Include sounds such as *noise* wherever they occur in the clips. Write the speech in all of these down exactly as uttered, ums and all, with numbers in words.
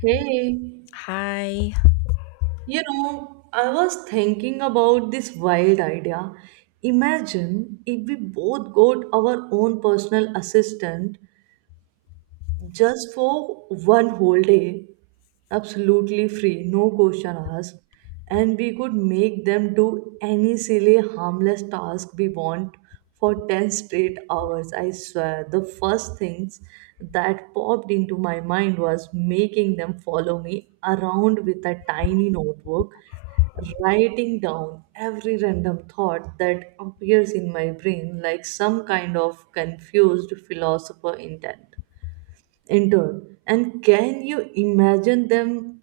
Hey, Hi. Oh my god, you know, I was thinking about this wild idea. Imagine if we both got our own personal assistant just for one whole day, absolutely free, no question asked, and we could make them do any silly, harmless task we want for ten straight hours. I swear, the first things that popped into my mind was making them follow me around with a tiny notebook writing down every random thought that appears in my brain like some kind of confused philosopher intent entered. And can you imagine them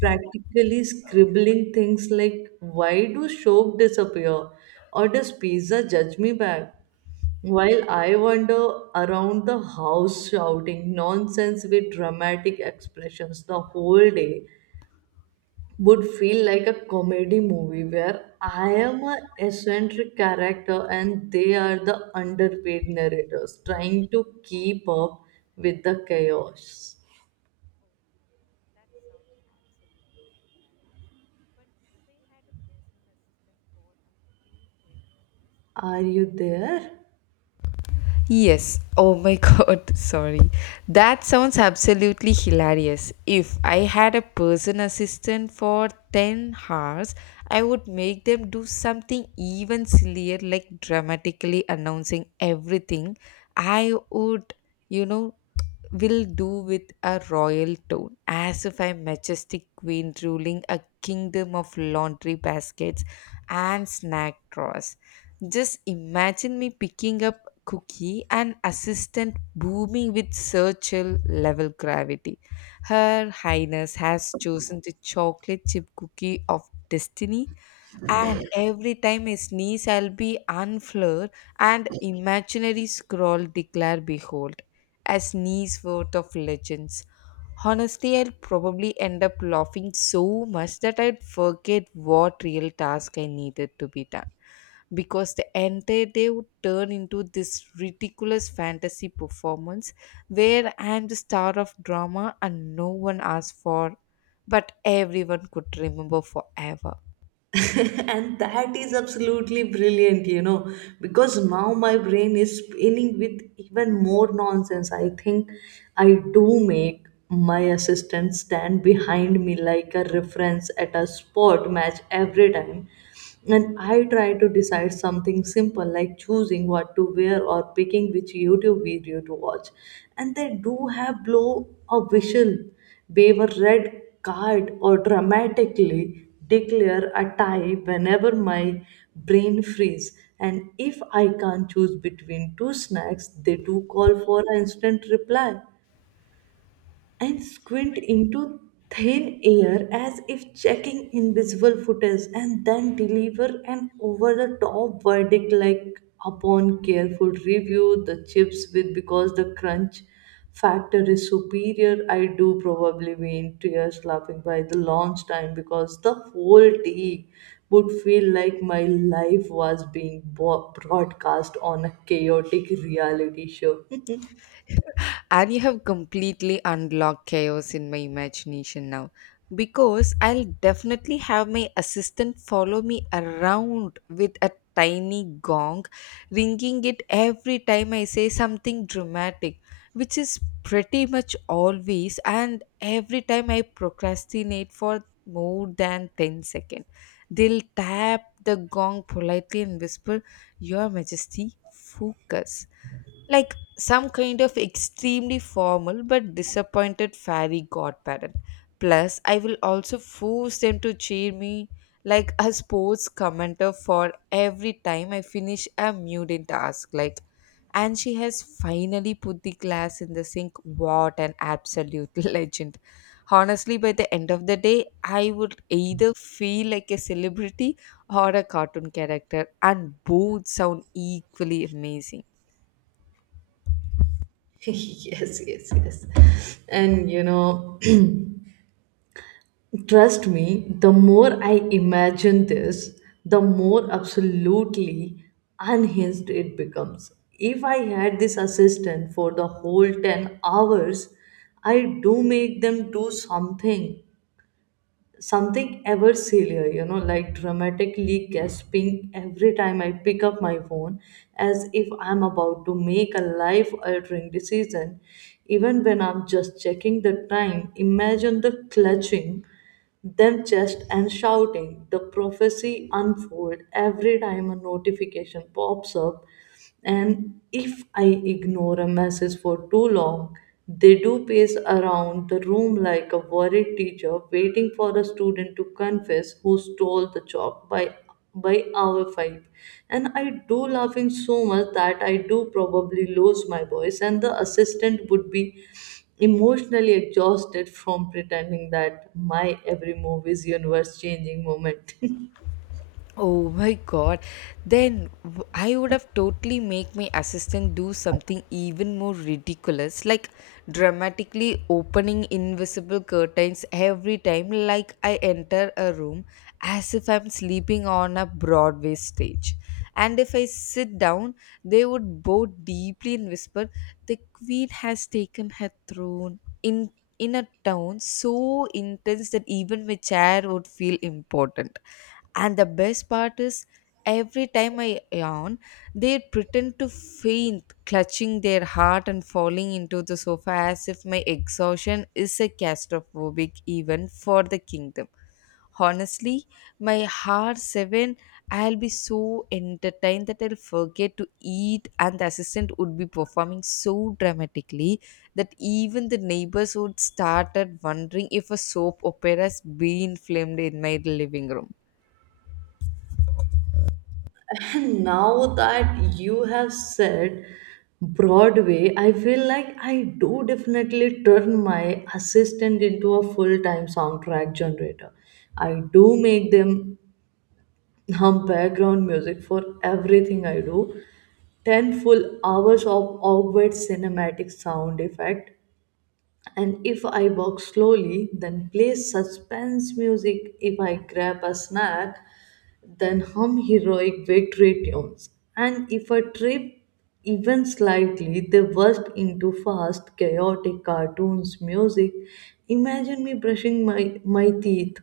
practically scribbling things like, why do soap disappear? Or does pizza judge me back? While I wander around the house shouting nonsense with dramatic expressions, the whole day would feel like a comedy movie where I am a eccentric character and they are the underpaid narrators trying to keep up with the chaos. that sounds absolutely hilarious. But if I had a personal assistant for a full ten hours... Are you there? Yes. Oh my *laughs* god. Sorry. That sounds absolutely hilarious. If I had a person assistant for ten hours, I would make them do something even sillier like dramatically announcing everything. I would, you know. Will do with a royal tone, as if a majestic queen ruling a kingdom of laundry baskets and snack drawers. Just imagine me picking up Cookie, an assistant booming with Churchill level gravity. Her Highness has chosen the chocolate chip cookie of destiny, and every time I sneeze, I'll be unfloored and imaginary scroll declare behold. A sneeze worth of legends. Honestly, I'll probably end up laughing so much that I'd forget what real task I needed to be done, because the entire day would turn into this ridiculous fantasy performance where I'm the star of drama and no one asked for, but everyone could remember forever. *laughs* And that is absolutely brilliant, you know, because now my brain is spinning with even more nonsense. I think I do make my assistant stand behind me like a reference at a sport match every time. And I try to decide something simple like choosing what to wear or picking which YouTube video to watch, and they do have blow a whistle, wave a red card, or dramatically declare a tie whenever my brain frees. And if I can't choose between two snacks, they do call for an instant reply and squint into thin air as if checking invisible footage and then deliver an over the top verdict like, upon careful review, the chips with because the crunch factor is superior. I do probably be in tears laughing by the launch time because the whole day would feel like my life was being bo- broadcast on a chaotic reality show. And you have completely unlocked chaos in my imagination now, because I'll definitely have my assistant follow me around with a tiny gong, ringing it every time I say something dramatic, which is pretty much always, and every time I procrastinate for more than ten seconds. They'll tap the gong politely and whisper, "Your Majesty, focus," like some kind of extremely formal but disappointed fairy godparent. Plus, I will also force them to cheer me like a sports commenter for every time I finish a mundane task. Like, and she has finally put the glass in the sink. What an absolute *laughs* legend! Honestly, by the end of the day, I would either feel like a celebrity or a cartoon character, and both sound equally amazing. *laughs* Yes, yes, yes. And you know, *clears throat* trust me, the more I imagine this, the more absolutely unhinged it becomes. If I had this assistant for the whole ten hours, I do make them do something something ever sillier, you know, like dramatically gasping every time I pick up my phone as if I'm about to make a life altering decision, even when I'm just checking the time. Imagine the clutching them chest and shouting the prophecy unfold every time a notification pops up. And if I ignore a message for too long, they do pace around the room like a worried teacher waiting for a student to confess who stole the chalk, by by hour five. And I do laughing so much that I do probably lose my voice, and the assistant would be emotionally exhausted from pretending that my every move is universe changing moment. *laughs* Oh my god. Then w- I would have totally make my assistant do something even more ridiculous like dramatically opening invisible curtains every time like I enter a room as if I'm sleeping on a Broadway stage. And if I sit down, they would bow deeply and whisper, "The queen has taken her throne." In in a tone so intense that even my chair would feel important. And the best part is, every time I yawn, they pretend to faint, clutching their heart and falling into the sofa as if my exhaustion is a catastrophic event for the kingdom. Honestly, my heart seven, I'll be so entertained that I'll forget to eat, and the assistant would be performing so dramatically that even the neighbors would started wondering if a soap opera's been filmed in my living room. Now that you have said Broadway, I feel like I do definitely turn my assistant into a full time soundtrack generator. I do make them hum background music for everything I do. ten full hours of awkward cinematic sound effect. And if I walk slowly, then play suspense music. If I grab a snack, than hum heroic victory tunes. And if I trip even slightly, they burst into fast, chaotic cartoons music. Imagine me brushing my, my teeth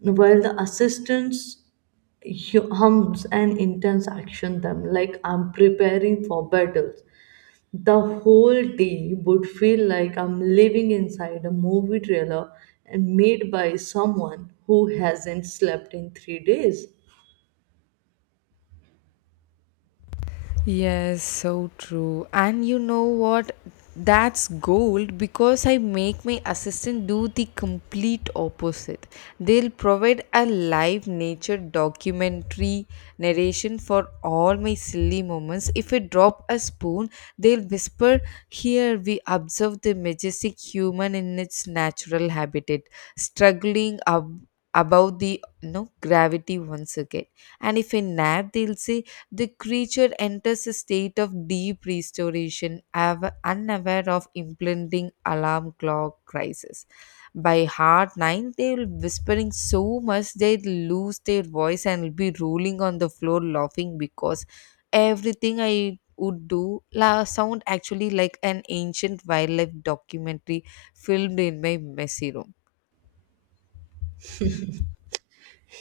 while the assistants hu- hums and intense action them like I'm preparing for battles. The whole day would feel like I'm living inside a movie trailer and made by someone who hasn't slept in three days. Yes, so true. And you know what? That's gold, because I make my assistant do the complete opposite. They'll provide a live nature documentary narration for all my silly moments. If I drop a spoon, they'll whisper, "Here we observe the majestic human in its natural habitat, struggling ab- about the no gravity once again." And if I nap, they'll say, "The creature enters a state of deep restoration, av- unaware of impending alarm clock crisis." By hard nine, they will whispering so much they lose their voice and will be rolling on the floor laughing because everything I would do la- sound actually like an ancient wildlife documentary filmed in my messy room.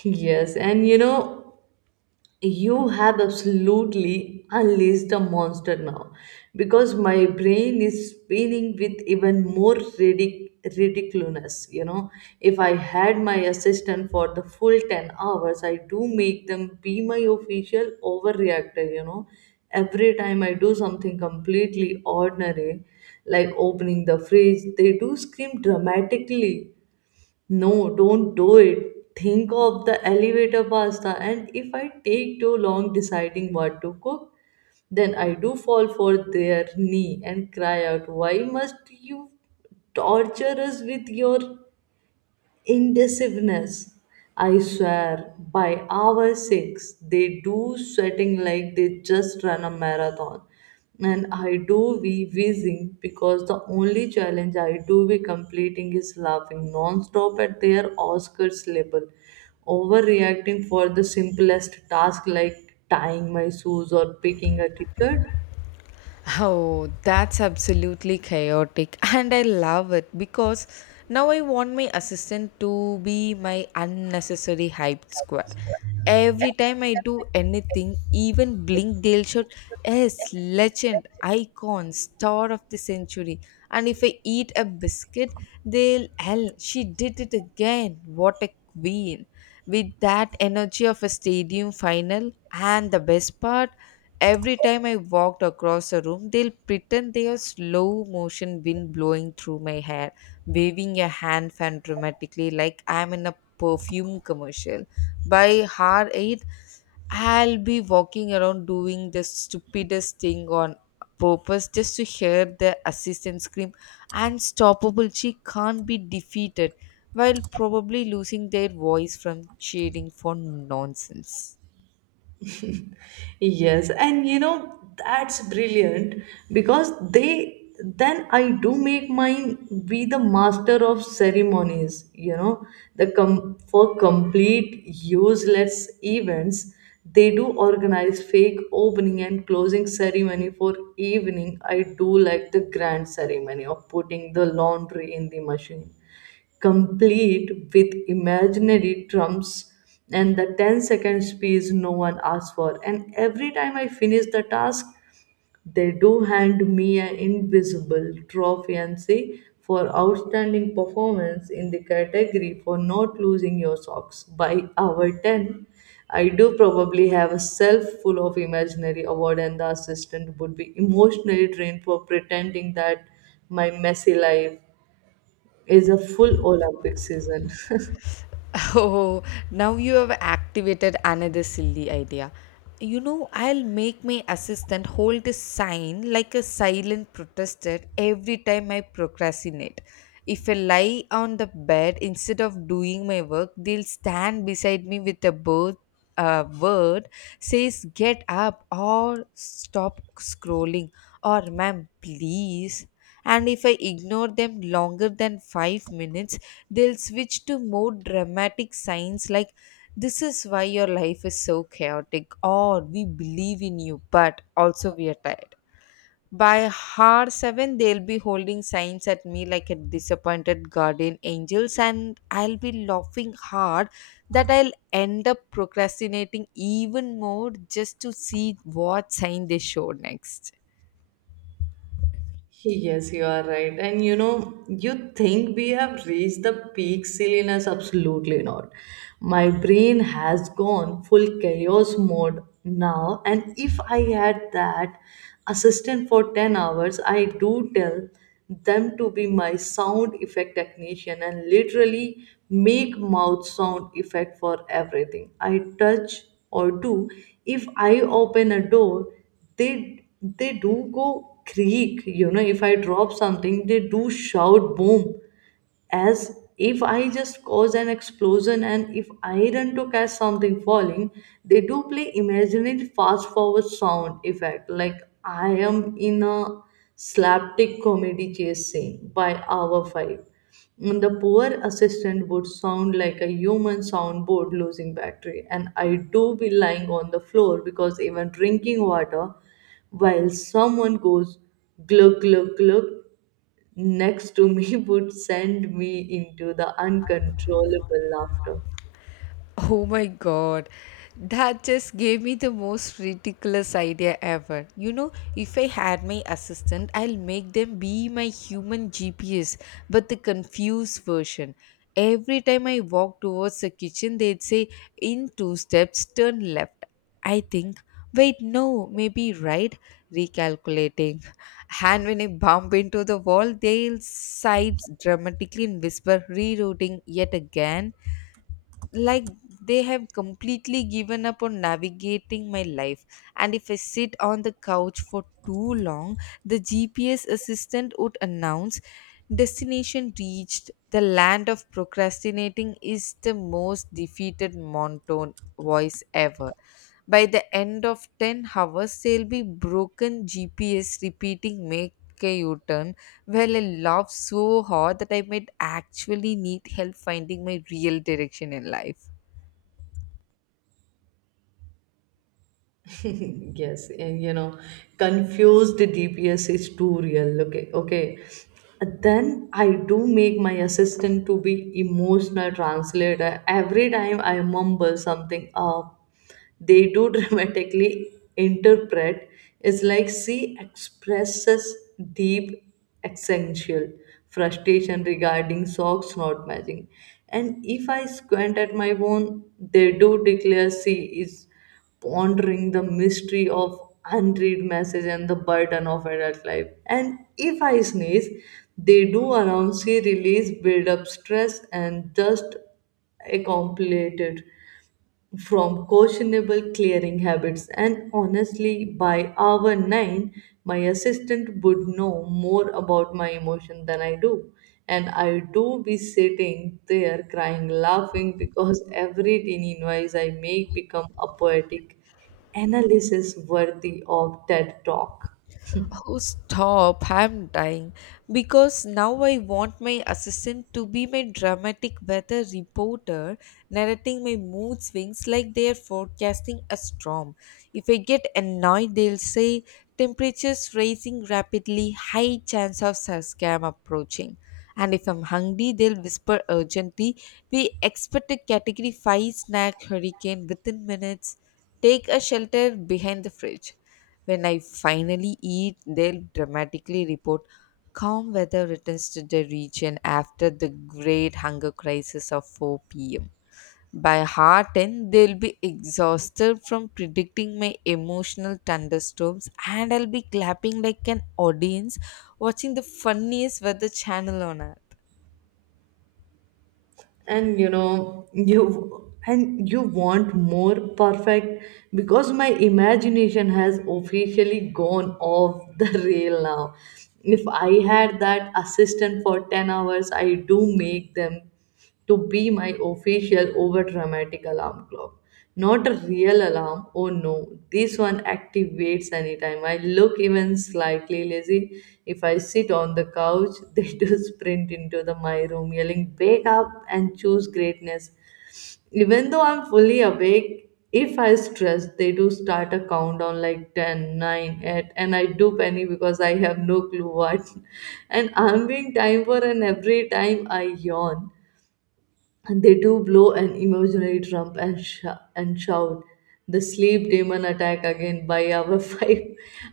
Yes, and you know, you have absolutely unleashed a monster now because my brain is spinning with even more ridic- ridiculousness. You know, if I had my assistant for the full ten hours, I do make them be my official overreactor. You know, every time I do something completely ordinary, like opening the fridge, they do scream dramatically, no, don't do it. Think of the elevator pasta. And if I take too long deciding what to cook, then I do fall for their knee and cry out, why must you torture us with your indecisiveness? I swear, by hour six, they do sweating like they just run a marathon. And I do be wheezing because the only challenge I do be completing is laughing non-stop at their Oscars label, overreacting for the simplest task like tying my shoes or picking a ticket. Oh, that's absolutely chaotic, *laughs* and I love it because now I want my assistant to be my unnecessary hype squad. Every time I do anything, even blink, they'll shout, "Yes, legend, icon, star of the century." And if I eat a biscuit, they'll, "Hell, she did it again. What a queen." With that energy of a stadium final. And the best part, every time I walked across a room, they'll pretend they are slow motion wind blowing through my hair, waving a hand fan dramatically like I'm in a perfume commercial. By hour eight, I'll be walking around doing the stupidest thing on purpose just to hear the assistant scream, "Unstoppable, she can't be defeated," while probably losing their voice from cheering for nonsense. Yes, and you know that's brilliant because they then I do make mine be the master of ceremonies, you know, the com- for complete useless events. They do organize fake opening and closing ceremony for evening. I do like the grand ceremony of putting the laundry in the machine, complete with imaginary drums and the ten-second speech no one asks for. And every time I finish the task, they do hand me an invisible trophy and say, for outstanding performance in the category for not losing your socks, by hour ten. I do probably have a self full of imaginary award, and the assistant would be emotionally drained for pretending that my messy life is a full Olympic season. *laughs* *laughs* Oh, now you have activated another silly idea. You know, I'll make my assistant hold a sign like a silent protester every time I procrastinate. If I lie on the bed instead of doing my work, they'll stand beside me with a bird, a word says get up or stop scrolling or ma'am please. And if I ignore them longer than five minutes, they'll switch to more dramatic signs like, "This is why your life is so chaotic," or, "We believe in you, but also we are tired." By hour seven, they'll be holding signs at me like a disappointed guardian angels, and I'll be laughing hard that I'll end up procrastinating even more just to see what sign they show next. Yes, you are right. And you know, you think we have reached the peak silliness? Absolutely not. My brain has gone full chaos mode now. And if I had that assistant for ten hours, I do tell them to be my sound effect technician and literally make mouth sound effect for everything I touch or do. If I open a door, they they do go creak, you know. If I drop something, they do shout boom as if I just cause an explosion. And if I run to catch something falling, they do play imaginary fast forward sound effect like I am in a slapstick comedy chase scene. By hour five, And the poor assistant would sound like a human soundboard losing battery, and I do be lying on the floor because even drinking water while someone goes glug glug glug next to me *laughs* would send me into the uncontrollable laughter. Oh my god, that just gave me the most ridiculous idea ever. You know, if I had my assistant, I'll make them be my human G P S, but the confused version. Every time I walk towards the kitchen, they'd say, "In two steps, turn left. I think, wait, no, maybe right, recalculating." And when I bump into the wall, they'll sides dramatically and whisper, "Rerouting yet again," like they have completely given up on navigating my life. And if I sit on the couch for too long, the GPS assistant would announce, "Destination reached, the land of procrastinating," is the most defeated monotone voice ever. By the end of ten hours, there'll be broken G P S repeating, "Make a U-turn." Well, I laughed so hard that I might actually need help finding my real direction in life. *laughs* Yes, and you know, confused D P S is too real. Okay, okay. Then I do make my assistant to be emotional translator. Every time I mumble something up, they do *laughs* dramatically interpret. It's like, she expresses deep essential frustration regarding socks not matching. And if I squint at my phone, they do declare she is pondering the mystery of unread message and the burden of adult life. And if I sneeze, they do announce see release, build up stress, and just accumulate it from questionable clearing habits. And honestly, by hour nine, my assistant would know more about my emotion than I do, and I do be sitting there crying laughing because *laughs* every teeny noise I make become a poetic analysis worthy of Ted talk. Oh, stop. I'm dying. Because now I want my assistant to be my dramatic weather reporter, narrating my mood swings like they are forecasting a storm. If I get annoyed, they'll say, "Temperatures rising rapidly, high chance of scam approaching." And if I'm hungry, they'll whisper urgently, "We expect a category five snack hurricane within minutes. Take a shelter behind the fridge." When I finally eat, they'll dramatically report, "Calm weather returns to the region after the great hunger crisis of four p m." By half ten, they'll be exhausted from predicting my emotional thunderstorms, and I'll be clapping like an audience watching the funniest weather channel on earth. And you know, you and you want more, perfect, because my imagination has officially gone off the *laughs* rail now. If I had that assistant for ten hours, I do make them to be my official over dramatic alarm clock. Not a real alarm. Oh no, this one activates anytime I look even slightly lazy. If I sit on the couch, *laughs* they do sprint into the my room yelling, wake up and choose greatness. Even though I'm fully awake, if I stress, they do start a countdown like ten, nine, eight, and I do panic because I have no clue what. *laughs* And I'm being time for. And every time I yawn, they do blow an imaginary trump, and, sh- and shout, the sleep demon attack again. By our *laughs* five,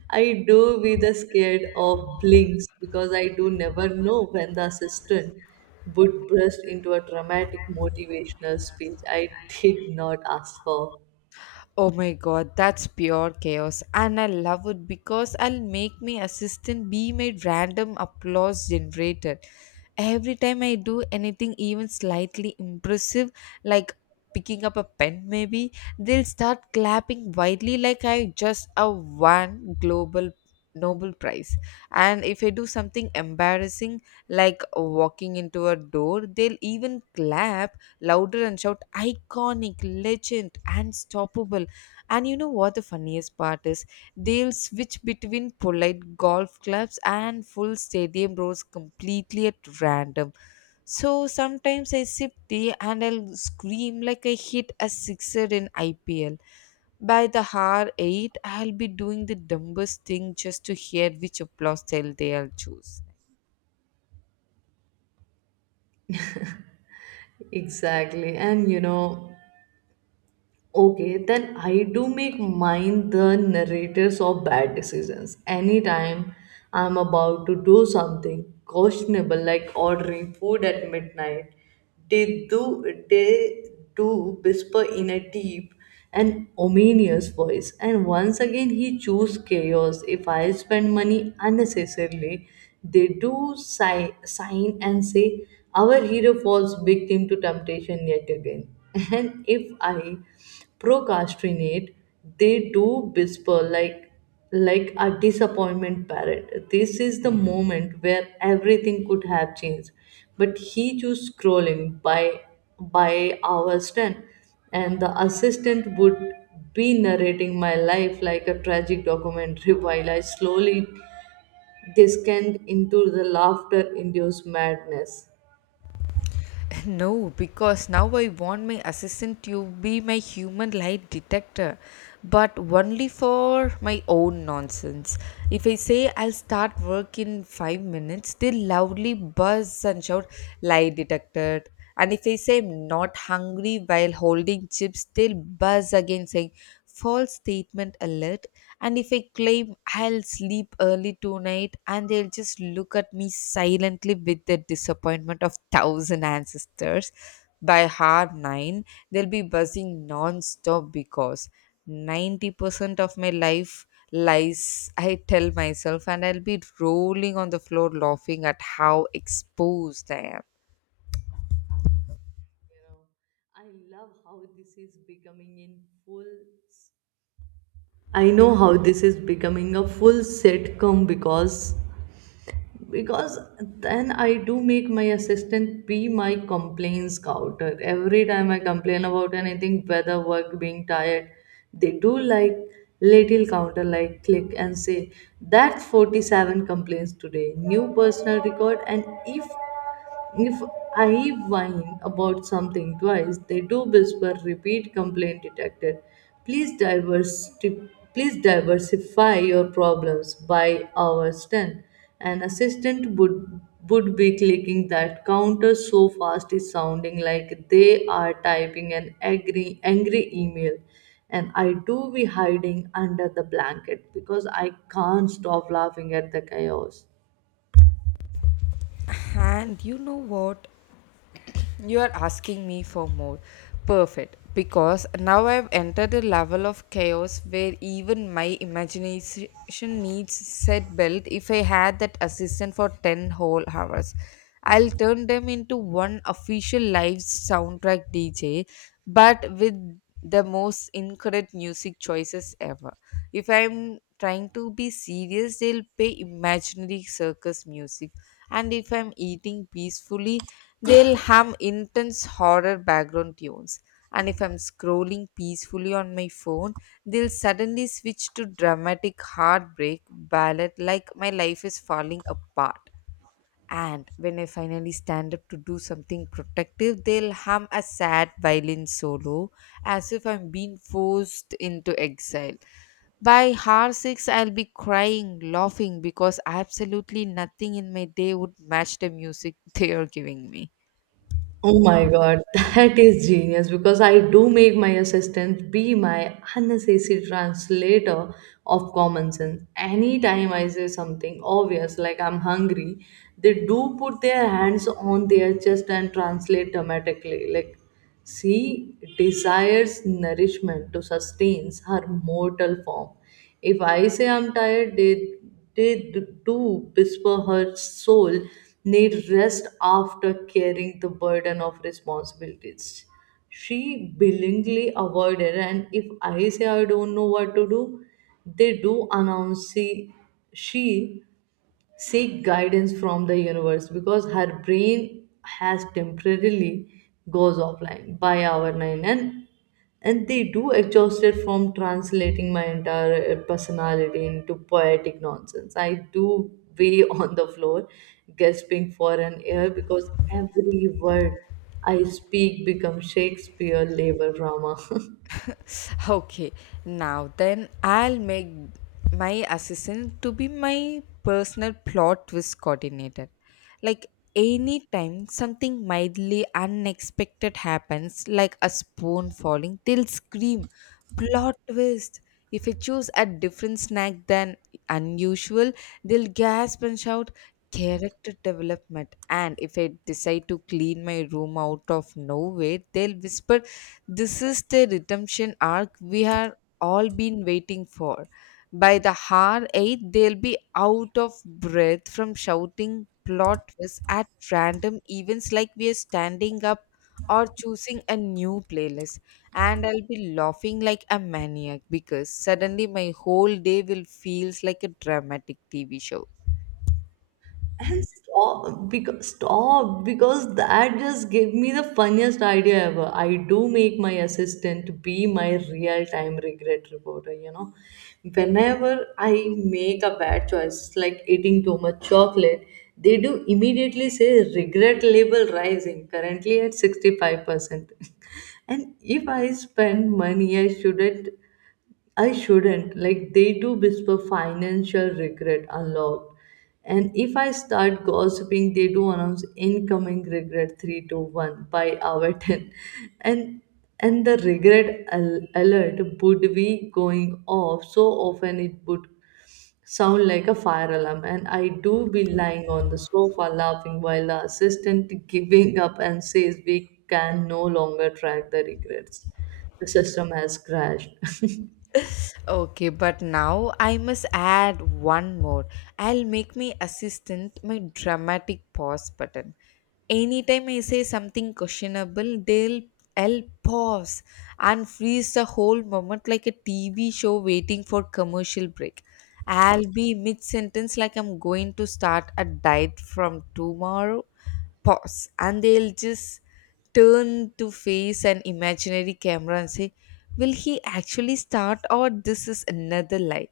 I do be the scared of blinks because I do never know when the assistant would burst into a dramatic motivational speech I did not ask for. Oh my god, that's pure chaos, and I love it because I'll make my assistant be my random applause generator. Every time I do anything even slightly impressive, like picking up a pen, maybe they'll start clapping wildly like I just a won global Nobel Prize. And if I do something embarrassing, like walking into a door, they'll even clap louder and shout, "Iconic, legend, unstoppable." And you know what the funniest part is? They'll switch between polite golf clubs and full stadium rows completely at random. So sometimes I sip tea and I'll scream like I hit a sixer in I P L. By the hour eight, I'll be doing the dumbest thing just to hear which applause style they'll choose. Exactly. And you know, okay, then I do make mine the narrators of bad decisions. Anytime I'm about to do something questionable, like ordering food at midnight, they do they do whisper in a deep and ominous voice, and once again, he choose chaos. If I spend money unnecessarily, they do sigh, sign and say, "Our hero falls victim to temptation yet again." *laughs* And if I procrastinate, they do whisper like like a disappointment parrot, this is the moment where everything could have changed but he chose scrolling. By by hours ten, and the assistant would be narrating my life like a tragic documentary *laughs* while I slowly descend into the laughter induced madness. *laughs* No, because now I want my assistant to be my human lie detector, but only for my own nonsense. If I say I'll start work in five minutes, they loudly buzz and shout, "Lie detected." And if I say I'm not hungry while holding chips, they'll buzz again saying, "False statement alert." And if I claim I'll sleep early tonight, and they'll just look at me silently with the disappointment of thousand ancestors. By half nine, they'll be buzzing non-stop because ninety percent of my life lies I tell myself, and I'll be rolling on the floor laughing at how exposed I am. You know, I love how this is becoming in full I know how this is becoming a full sitcom because because then I do make my assistant be my complaints counter. Every time I complain about anything, whether work being tired, they do like little counter like click and say that forty-seven complaints today, new personal record. And if if I whine about something twice, they do whisper repeat complaint detected. Please diversity, please diversify your problems. By hours ten, an assistant would would be clicking that counter so fast is sounding like they are typing an angry angry email, and I do be hiding under the blanket because I can't stop laughing at the chaos. And you know what? You are asking me for more. Perfect. Because now I've entered a level of chaos where even my imagination needs set belt. If I had that assistant for ten whole hours, I'll turn them into one official live soundtrack D J, but with the most incorrect music choices ever. If I'm trying to be serious, they'll play imaginary circus music. And if I'm eating peacefully, they'll have intense horror background tunes. And if I'm scrolling peacefully on my phone, they'll suddenly switch to dramatic heartbreak ballad like my life is falling apart. And when I finally stand up to do something protective, they'll hum a sad violin solo as if I'm being forced into exile. By hour six, I'll be crying, laughing, because absolutely nothing in my day would match the music *laughs* they are giving me. Oh my God, *laughs* that is genius because I do make my assistant be my unnecessary translator of common sense. Anytime I say something obvious like I'm hungry, they do put their hands on their chest and translate dramatically, like she desires nourishment to sustain her mortal form. If I say I'm tired, they, they do whisper her soul need rest after carrying the burden of responsibilities she willingly avoided. And if I say I don't know what to do, they do announce she, she seek guidance from the universe because her brain has temporarily goes offline. By hour nine and and they do exhausted from translating my entire uh, personality into poetic nonsense, I do weigh *laughs* on the floor gasping for an air because every word I speak becomes Shakespeare labor drama. *laughs* *laughs* Okay, now then I'll make my assistant to be my personal plot twist coordinator. Like anytime something mildly unexpected happens, like a spoon falling, they'll scream, "Plot twist." If you choose a different snack than unusual, they'll gasp and shout, "Character development." And if I decide to clean my room out of nowhere, they'll whisper, "This is the redemption arc we have all been waiting for." By the hour eight, they'll be out of breath from shouting plot twists at random events like we are standing up or choosing a new playlist. And I'll be laughing like a maniac because suddenly my whole day will feels like a dramatic T V show. And stop because stop because that just gave me the funniest idea ever. I do make my assistant be my real time regret reporter, you know. Whenever I make a bad choice, like eating too much chocolate, they do immediately say regret level rising, currently at sixty-five percent. *laughs* And if I spend money I shouldn't I shouldn't. Like they do whisper financial regret unlocked. And if I start gossiping, they do announce incoming regret three to one by hour *laughs* ten. And and the regret al- alert would be going off so often it would sound like a fire alarm. And I do be lying on the sofa laughing while the assistant giving up and says we can no longer track the regrets. The system has crashed. *laughs* Okay, but now I must add one more. I'll make my assistant my dramatic pause button. Anytime I say something questionable, they'll I'll pause and freeze the whole moment like a T V show waiting for commercial break. I'll be mid sentence like, "I'm going to start a diet from tomorrow." Pause, and they'll just turn to face an imaginary camera and say, "Will he actually start or this is another lie?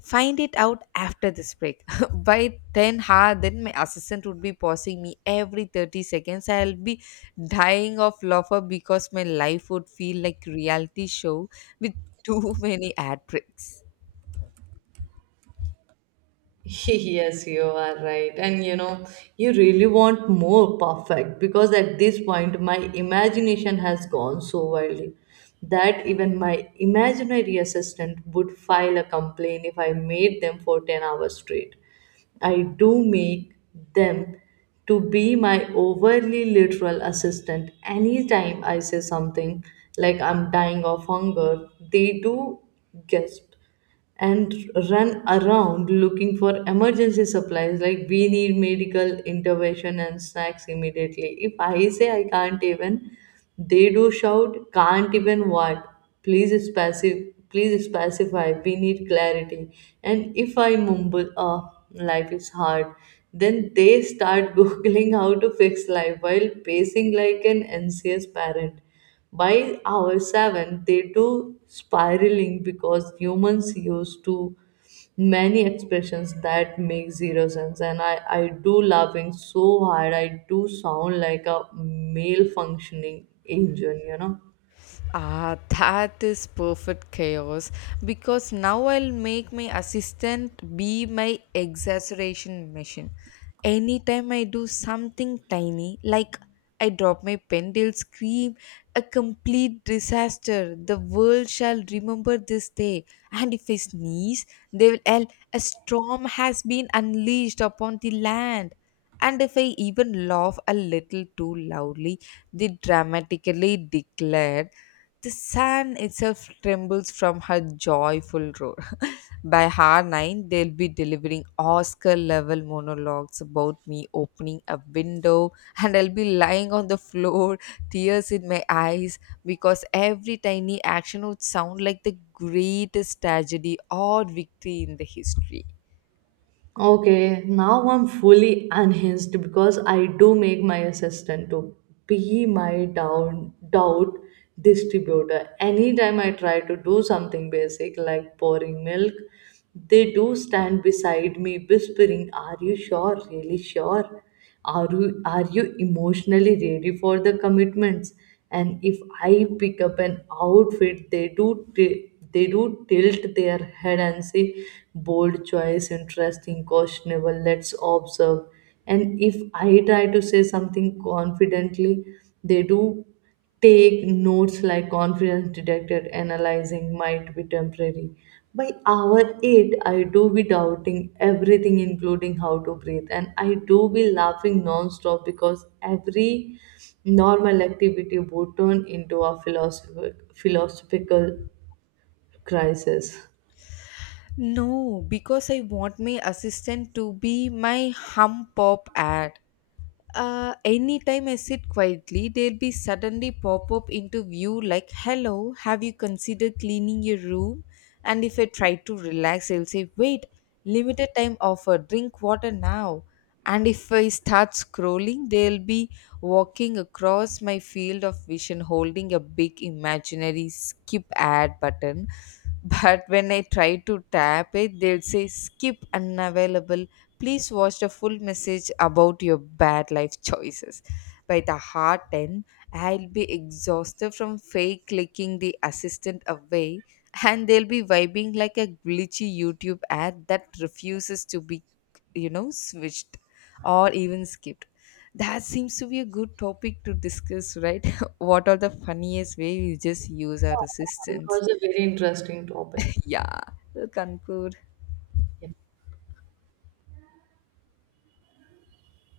Find it out after this break." *laughs* By ten ha, then my assistant would be pausing me every thirty seconds. I'll be dying of laughter because my life would feel like reality show with too *laughs* many ad breaks. *laughs* Yes, you are right. And you know, you really want more perfect because at this point my imagination has gone so wildly that even my imaginary assistant would file a complaint if I made them for ten hours straight. I do make them to be my overly literal assistant. Anytime I say something like I'm dying of hunger, they do gasp and run around looking for emergency supplies like we need medical intervention and snacks immediately. If I say I can't even, they do shout can't even what, please specify please specify, we need clarity. And if I mumble oh life is hard, then they start *laughs* googling how to fix life while pacing like an anxious parent. By hour seven, they do spiraling because humans use too many expressions that make zero sense. And I, I do laughing so hard, I do sound like a malfunctioning engine, you know. Ah, that is perfect chaos because now I'll make my assistant be my exaggeration machine. Anytime I do something tiny, like I drop my pen, they'll scream, "A complete disaster. The world shall remember this day." And if I sneeze, they will yell, "A storm has been unleashed upon the land." And if I even laugh a little too loudly, they dramatically declare, "The sand itself trembles from her joyful roar." *laughs* By hour nine, they'll be delivering Oscar level monologues about me opening a window, *laughs* and I'll be lying on the floor, tears in my eyes, because every tiny action would sound like the greatest tragedy or victory in the history. Okay, now I'm fully unhinged because I do make my assistant to be my down doubt distributor. Anytime I try to do something basic like pouring milk, they do stand beside me whispering, are you sure? Really sure? Are you, are you emotionally ready for the commitments? And if I pick up an outfit, they do t- they do tilt their head and say, bold choice, interesting, questionable, let's observe. And if I try to say something confidently, they do take notes like confidence detected, analyzing might be temporary. By hour eight, I do be doubting everything, including how to breathe, and I do be laughing non-stop because every normal activity would turn into a philosophic, philosophical crisis. No, because I want my assistant to be my hum pop ad. Uh, anytime I sit quietly, they'll be suddenly pop up into view like, "Hello, have you considered cleaning your room?" And if I try to relax, they'll say, "Wait, limited time offer, drink water now." And if I start scrolling, they'll be walking across my field of vision holding a big imaginary skip ad button, but when I try to tap it, they'll say, "Skip unavailable. Please watch the full message about your bad life choices." By the heart end, I'll be exhausted from fake clicking the assistant away, and they'll be vibing like a glitchy YouTube ad that refuses to be, you know, switched or even skipped. That seems to be a good topic to discuss, right? *laughs* What are the funniest way we just use our It assistants? was a very interesting topic. Yeah, to conclude, Yeah.